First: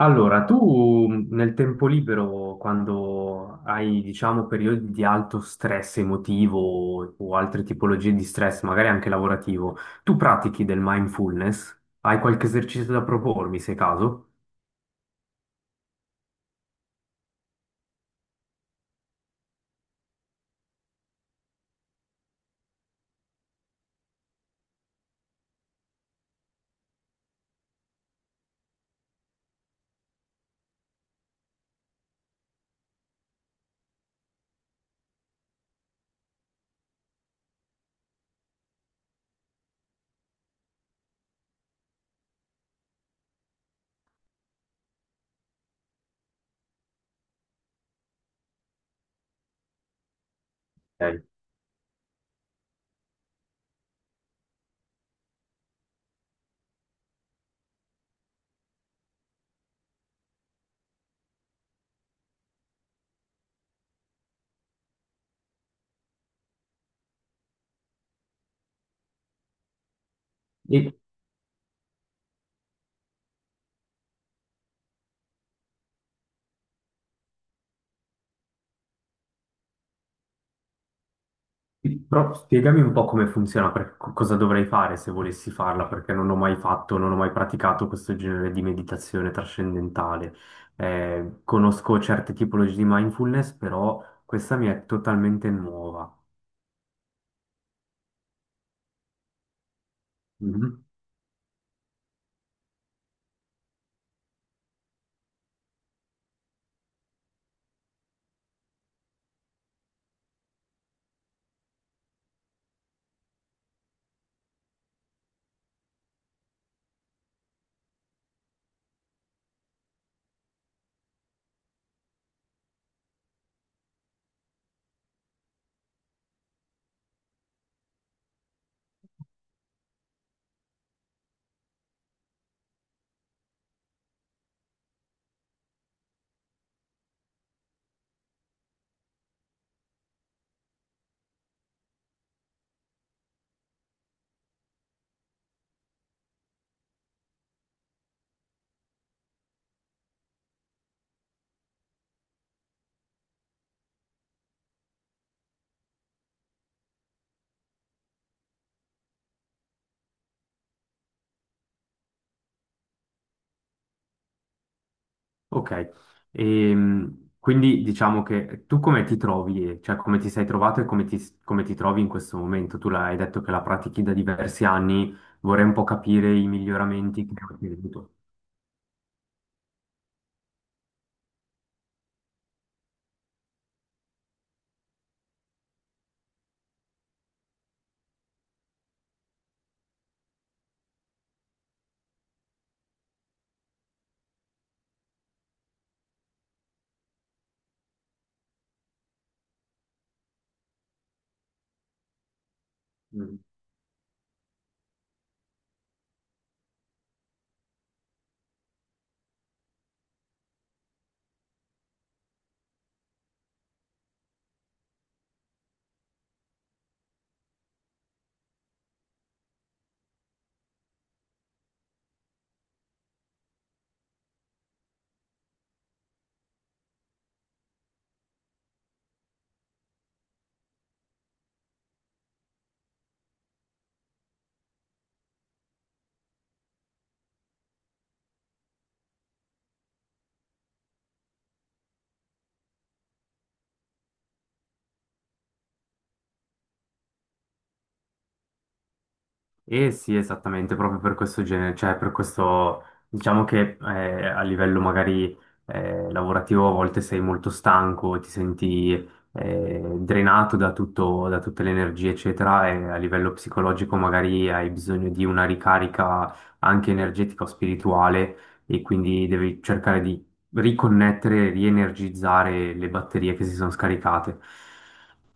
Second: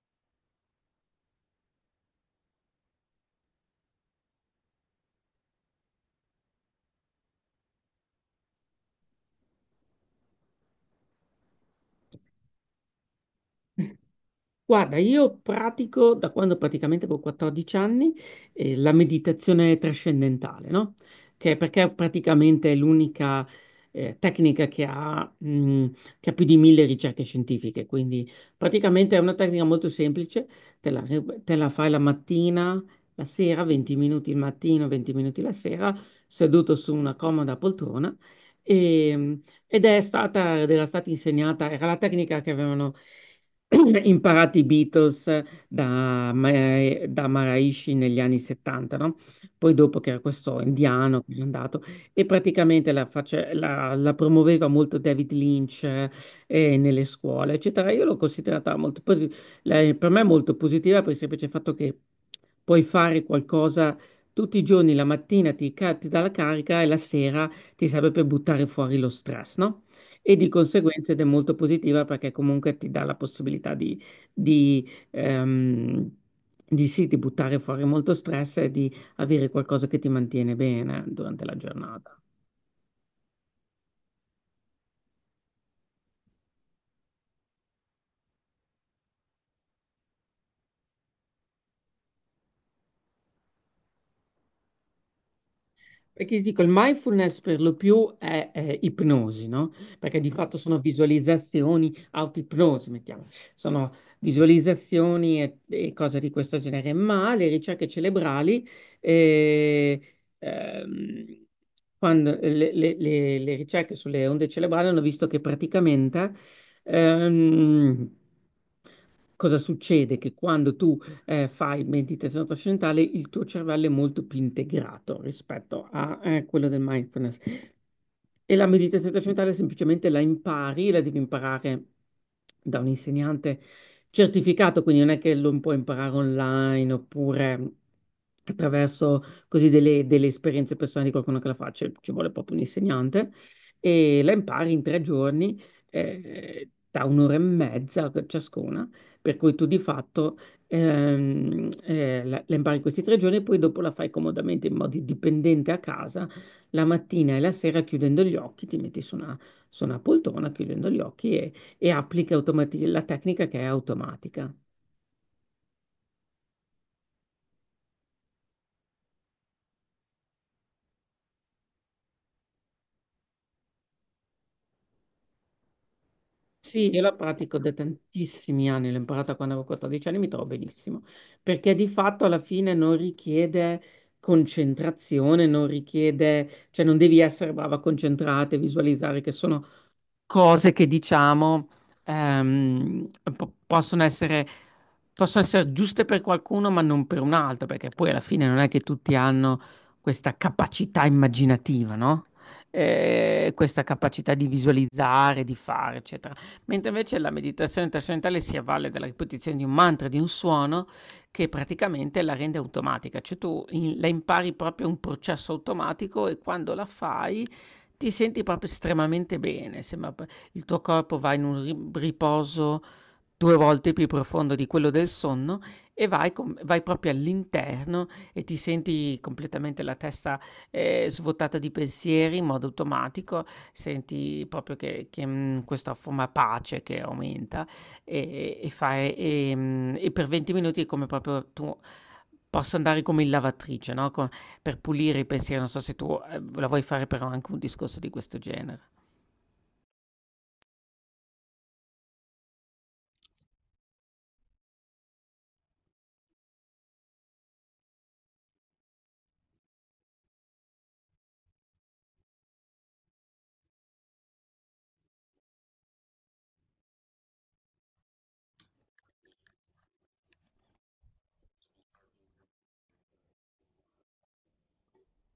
Allora, tu nel tempo libero, quando hai, diciamo, periodi di alto stress emotivo o altre tipologie di stress, magari anche lavorativo, tu pratichi del mindfulness? Hai qualche esercizio da propormi, se caso? Guarda, io pratico da quando praticamente avevo 14 anni, la meditazione trascendentale, no? Che perché è praticamente l'unica tecnica che ha più di 1000 ricerche scientifiche. Quindi praticamente è una tecnica molto semplice, te la, te la fai la mattina, la sera, 20 minuti il mattino, 20 minuti la sera, seduto su una comoda poltrona. E, ed era stata insegnata, era la tecnica che avevano imparato i Beatles da Maharishi negli anni 70, no? Poi, dopo, che era questo indiano Ok. che è andato e praticamente la promuoveva molto David Lynch nelle scuole, eccetera. Io l'ho considerata molto, per me molto positiva, per il semplice fatto che puoi fare qualcosa tutti i giorni: la mattina ti dà la carica e la sera ti serve per buttare fuori lo stress, no? E di E, conseguenza ed è molto positiva perché comunque ti dà la possibilità di, ehm, di buttare fuori molto stress e di avere qualcosa che ti mantiene bene durante la giornata. però spiegami un po' come funziona, cosa dovrei fare se volessi farla, perché non ho mai fatto, non ho mai praticato questo genere di meditazione trascendentale. Conosco certe tipologie di mindfulness, però questa mi è totalmente nuova. Perché ti dico, il mindfulness per lo più è ipnosi, no? Perché di fatto sono Mhm. visualizzazioni, autoipnosi, mettiamo, sono visualizzazioni e cose di questo genere, ma le ricerche cerebrali, eh, ehm, quando le ricerche sulle onde cerebrali hanno visto che praticamente, ehm, cosa succede? Che quando tu fai meditazione trascendentale, il tuo cervello è molto più integrato rispetto a quello del mindfulness. E la meditazione trascendentale semplicemente la impari, la devi imparare da un insegnante certificato, quindi non è che lo puoi imparare online, oppure attraverso così delle esperienze personali di qualcuno che la faccia. Ci vuole proprio un insegnante e la impari in tre giorni da un'ora e mezza ciascuna, per cui tu di fatto la impari in questi tre giorni e poi dopo la fai comodamente, in modo dipendente a casa, la mattina e la sera, chiudendo gli occhi. Ti metti su una, poltrona, chiudendo gli occhi, e applichi la tecnica, che è automatica. Ok. Quindi diciamo che tu come ti trovi, cioè come ti sei trovato e come ti trovi in questo momento? Tu l'hai detto che la pratichi da diversi anni, vorrei un po' capire i Sì, io la miglioramenti che hai pratico da ottenuto. tantissimi anni, l'ho imparata quando avevo 14 anni, mi trovo benissimo, perché di fatto alla fine non richiede concentrazione, non richiede, cioè non devi essere brava a concentrarti, visualizzare, che sono cose che diciamo ehm, po- possono essere, possono essere giuste per qualcuno, ma non per un altro, perché poi alla fine non è che tutti hanno questa capacità immaginativa, no? Questa capacità di visualizzare, di fare, eccetera. Mentre invece la meditazione trascendentale si avvale della ripetizione di un mantra, di un suono che praticamente la rende automatica, cioè tu la impari proprio, un processo automatico, e quando la fai ti senti proprio estremamente bene. Sembra p il tuo corpo va in un ri riposo 2 volte più profondo di quello del sonno, e vai proprio all'interno e ti senti completamente la testa, svuotata di pensieri in modo automatico. Senti proprio che questa forma, pace, che aumenta, e per 20 minuti è come proprio tu possa andare come in lavatrice, no, co per pulire i pensieri. Non so se tu la vuoi fare, però anche un discorso di questo genere. Eh sì, esattamente, proprio per questo genere, cioè per questo, diciamo che a livello magari lavorativo a volte sei molto stanco, ti senti drenato da tutto, da tutte le energie, eccetera, e a livello psicologico magari hai bisogno di una ricarica anche energetica o spirituale e quindi devi cercare di riconnettere, rienergizzare le batterie che si sono scaricate.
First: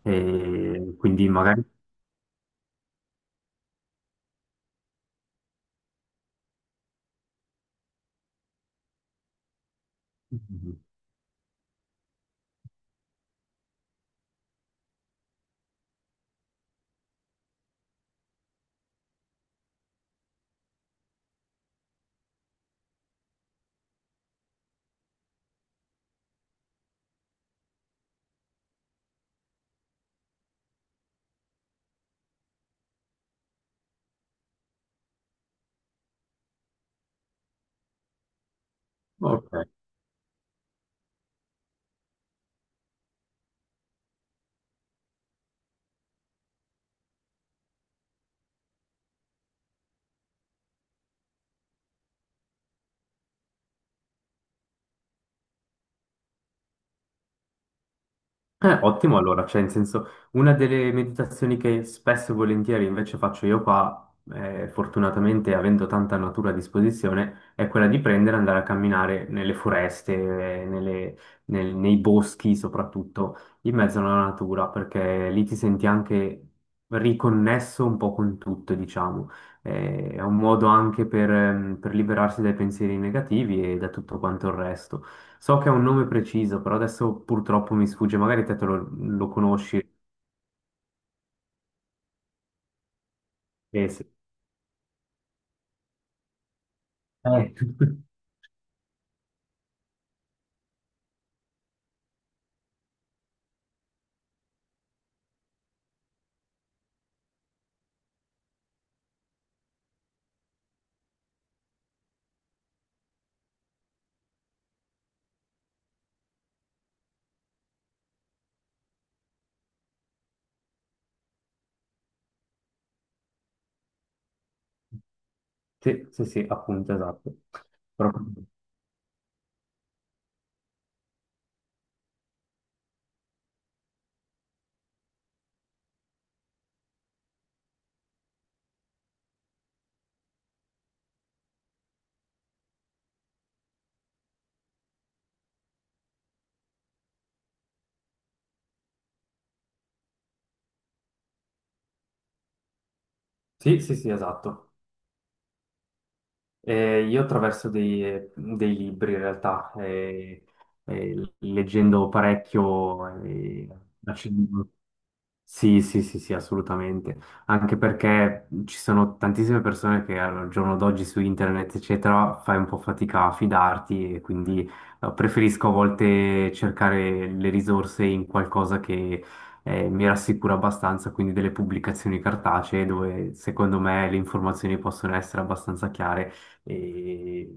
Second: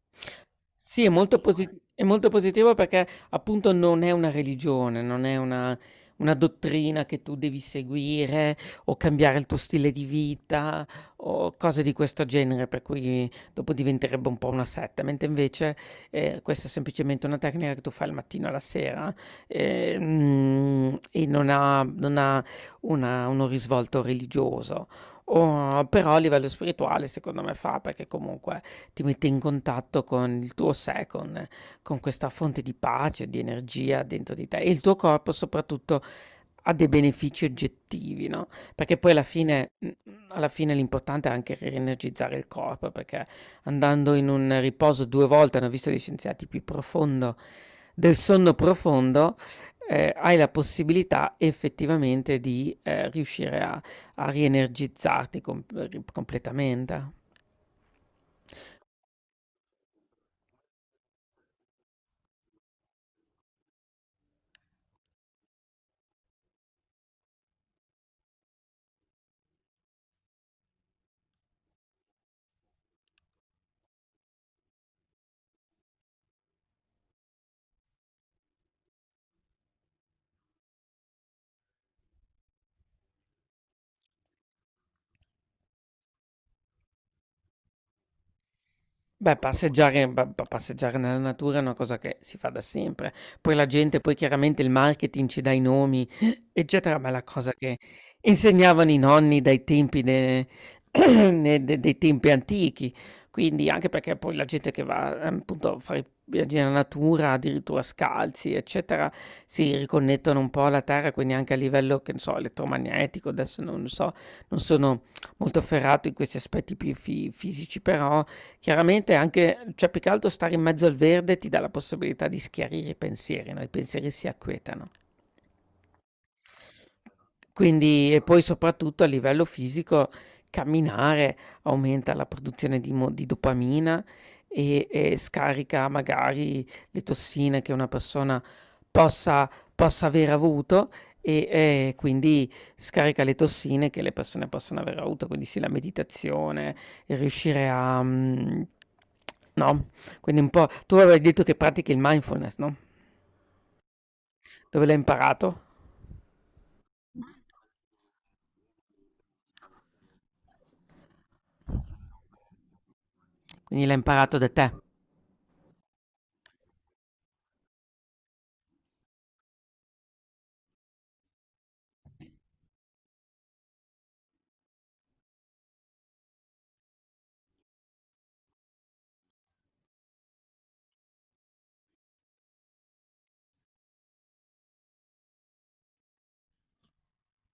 E Sì, è quindi molto Secondo magari... posi me. È molto positivo perché appunto non è una religione, non è una dottrina che tu devi seguire o cambiare il tuo stile di Ok. vita o cose di questo genere, per cui dopo diventerebbe un po' una setta. Mentre invece questa è semplicemente una tecnica che tu fai al mattino e alla sera e non ha uno risvolto religioso. Però a livello spirituale secondo me fa, perché comunque ti mette in contatto con il tuo sé, con questa fonte di pace, di energia dentro di te, e il tuo corpo soprattutto ha dei benefici oggettivi, no? Perché poi alla Ok. fine mhmm, alla fine l'importante è anche rienergizzare il corpo, perché andando in un riposo 2 volte, hanno visto gli scienziati, più profondo del sonno profondo, hai la possibilità effettivamente di, riuscire a rienergizzarti completamente. Ottimo, allora, cioè, in senso, una delle meditazioni che spesso e volentieri invece faccio io qua, fortunatamente avendo tanta natura a disposizione, è quella di prendere e andare a camminare nelle foreste, eh, nelle- nei boschi soprattutto, in mezzo alla natura, perché lì ti senti anche riconnesso un po' con tutto, diciamo. È un modo anche per liberarsi dai pensieri negativi e da tutto quanto il resto. So che è un nome preciso, però adesso purtroppo mi sfugge, magari te lo, lo Beh, conosci. passeggiare pa pa passeggiare nella natura è una cosa che si fa da sempre. Poi la gente, Sì. poi chiaramente il marketing ci dà i nomi, eccetera, ma è la cosa Eh, che insegnavano i nonni dai tempi de ne de dei tempi antichi. Quindi anche perché poi la gente che va, appunto, a fare i viaggi nella natura, addirittura scalzi, eccetera, si riconnettono un po' alla terra, quindi anche a livello, che ne so, elettromagnetico. Adesso non so, non sono molto ferrato in questi aspetti più fi fisici, però chiaramente anche, cioè più che altro, stare in mezzo al verde ti dà la possibilità di schiarire i pensieri, no, i pensieri si acquietano. Sì, sì, sì, appunto, esatto. Quindi, e Proprio- poi soprattutto a livello fisico, camminare aumenta la produzione di dopamina e scarica magari le tossine che una persona possa aver avuto e, quindi scarica le tossine che le persone possono aver avuto. Quindi sì, la meditazione, il riuscire a mhmm, no, quindi un po', tu avevi detto che pratichi il mindfulness, no? Sì, sì, sì, esatto. Dove l'hai imparato? Io attraverso dei libri in realtà, leggendo parecchio, Quindi l'ha imparato da te. sì, sì, sì, sì, assolutamente. Anche perché ci sono tantissime persone che al giorno d'oggi su internet, eccetera, fai un po' fatica a fidarti e quindi preferisco a volte cercare le risorse in qualcosa che mi rassicura abbastanza, quindi delle pubblicazioni cartacee dove secondo me le informazioni possono essere abbastanza chiare e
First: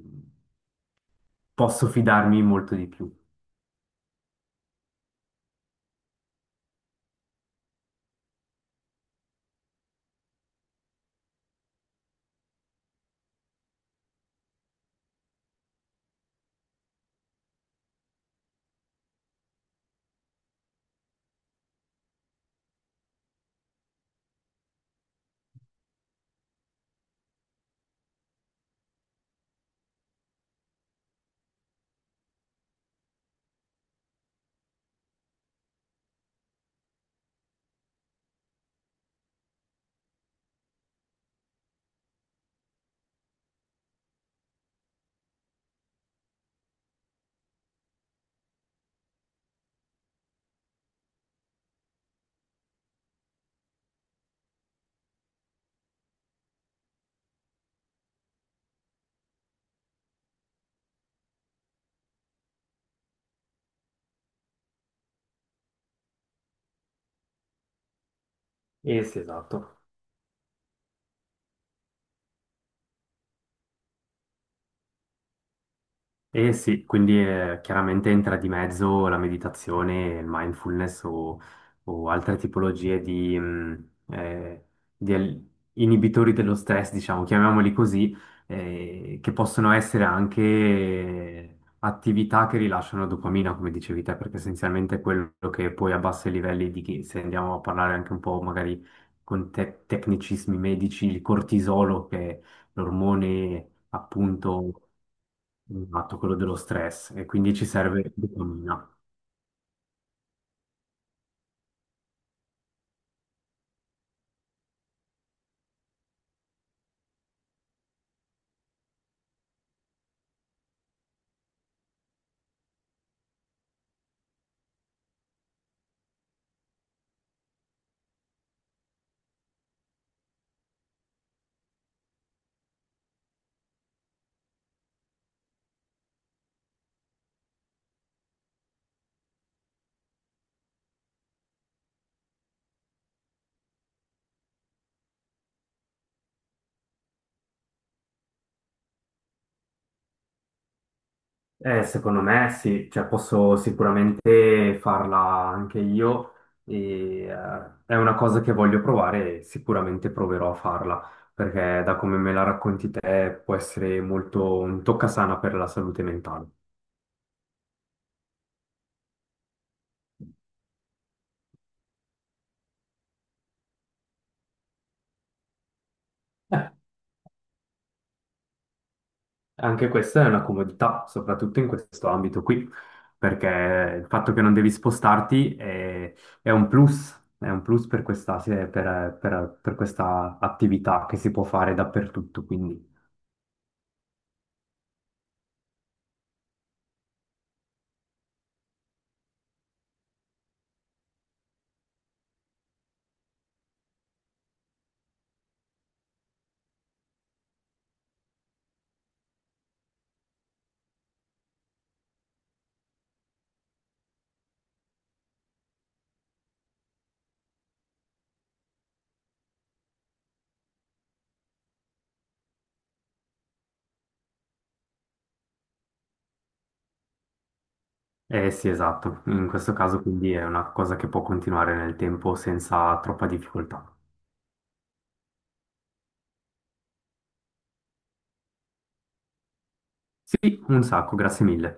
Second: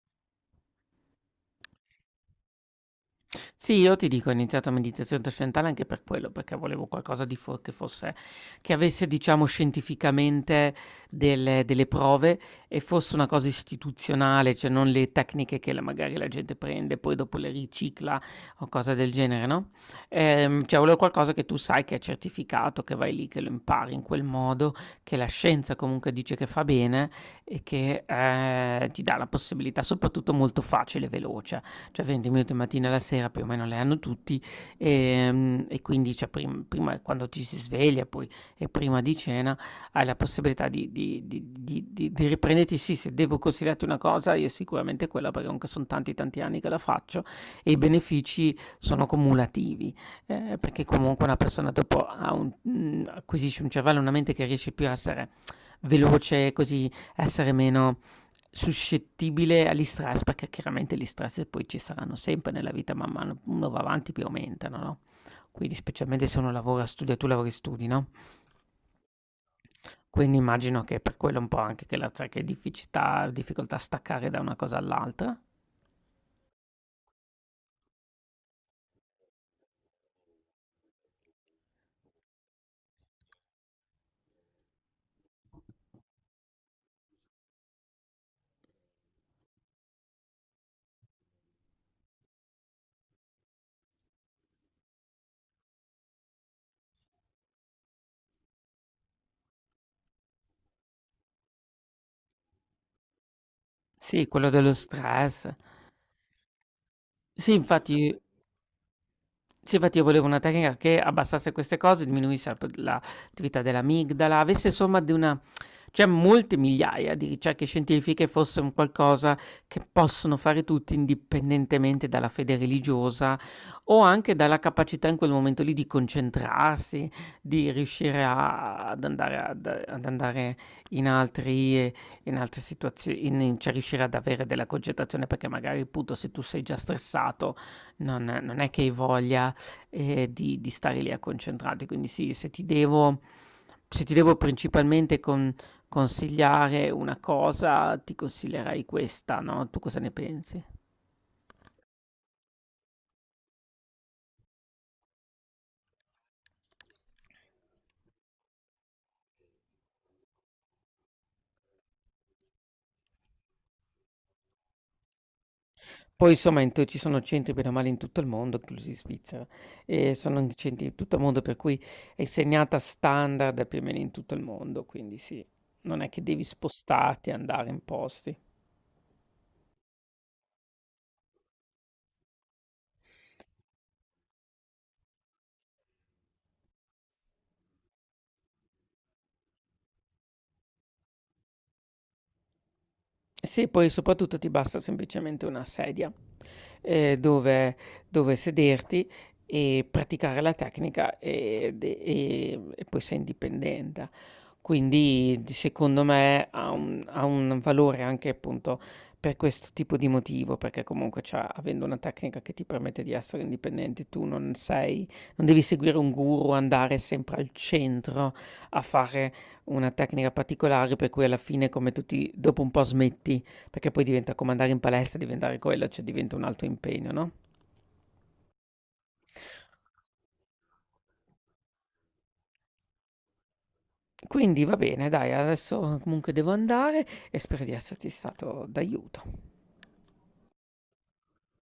posso fidarmi molto di più. Sì, io ti dico, ho iniziato a meditazione trascendentale anche per quello, perché volevo qualcosa di fo che fosse che avesse, diciamo, scientificamente delle prove, e fosse una cosa istituzionale, cioè non le tecniche che la magari la gente prende, poi dopo le ricicla o cose del genere, no, cioè volevo qualcosa che tu sai che è certificato, che vai lì, che lo impari in quel modo, che la scienza comunque dice che fa bene, e che, ti dà la possibilità, soprattutto molto facile e veloce, cioè 20 minuti mattina alla sera più o meno le hanno tutti. E, quindi, cioè, prima, quando ci si sveglia poi, e prima di cena, hai la possibilità di riprenderti. Sì, se devo consigliarti una cosa, io sicuramente quella, perché comunque sono tanti tanti anni che la faccio, e i benefici sono cumulativi perché comunque una persona dopo acquisisce un cervello, una mente, che riesce più a essere veloce, così essere meno suscettibile agli stress, perché chiaramente gli stress poi ci saranno sempre nella vita, man mano uno va avanti più aumentano, no? Quindi, specialmente se uno lavora, studia, tu lavori e studi, no? Eh sì, esatto. Quindi immagino che per quello un po' anche che la cioè, che difficoltà, difficoltà a staccare da una cosa all'altra. Eh sì, quindi chiaramente entra di mezzo la meditazione, il mindfulness o altre tipologie di, di al- inibitori dello stress, diciamo, chiamiamoli così, che possono essere anche attività che rilasciano dopamina, come dicevi te, perché essenzialmente è quello che poi a bassi livelli di chi, se andiamo a parlare anche un po' magari con tecnicismi medici, il cortisolo, che è l'ormone Sì, quello dello appunto. stress. Esatto, quello dello stress e Sì, quindi ci serve infatti dopamina. Sì, infatti, io volevo una tecnica che abbassasse queste cose, diminuisse la p l'attività dell'amigdala, avesse somma di una cioè molte migliaia di ricerche scientifiche, fosse un qualcosa che possono fare tutti indipendentemente dalla fede religiosa o anche dalla capacità in quel momento lì di concentrarsi, di riuscire a ad andare ad ad andare in altri ehm, in altre situazio in in cioè riuscire ad avere della concentrazione, perché magari appunto, se tu sei già stressato, non è che hai voglia , di stare lì a concentrarti. Quindi sì, se ti devo principalmente consigliare una cosa, ti consiglierei questa, no, tu cosa ne pensi? Secondo me sì, cioè posso sicuramente farla anche io e è una cosa che voglio provare e sicuramente proverò a farla, perché da come me la racconti te può essere molto un toccasana per la salute Poi mentale. insomma in te ci sono centri bene o male in tutto il mondo, inclusi in Svizzera, e sono in centri in tutto il mondo, per cui è segnata standard più o meno in tutto il mondo, quindi sì, non è che devi spostarti e andare in posti. Anche questa è una comodità, soprattutto in questo ambito qui, perché il fatto che non devi spostarti è un plus per questa, sì, per, per questa attività che si può fare dappertutto, quindi. Sì, poi soprattutto ti basta semplicemente una sedia eh, dove, dove, sederti e praticare la tecnica, e poi sei indipendente. Quindi secondo me ha un valore anche appunto per questo tipo di motivo, perché comunque avendo una tecnica che ti permette di essere indipendente, tu non sei, non devi seguire un guru, andare sempre al centro a fare una tecnica particolare, per cui alla fine come tutti dopo un po' smetti, perché poi diventa come andare in palestra, diventare quello, cioè diventa un altro impegno, no? Eh sì, esatto, in questo caso quindi è una cosa che può continuare nel tempo senza troppa difficoltà. Quindi va bene, dai, adesso comunque devo andare e spero di esserti stato d'aiuto. Sì, un sacco, grazie mille.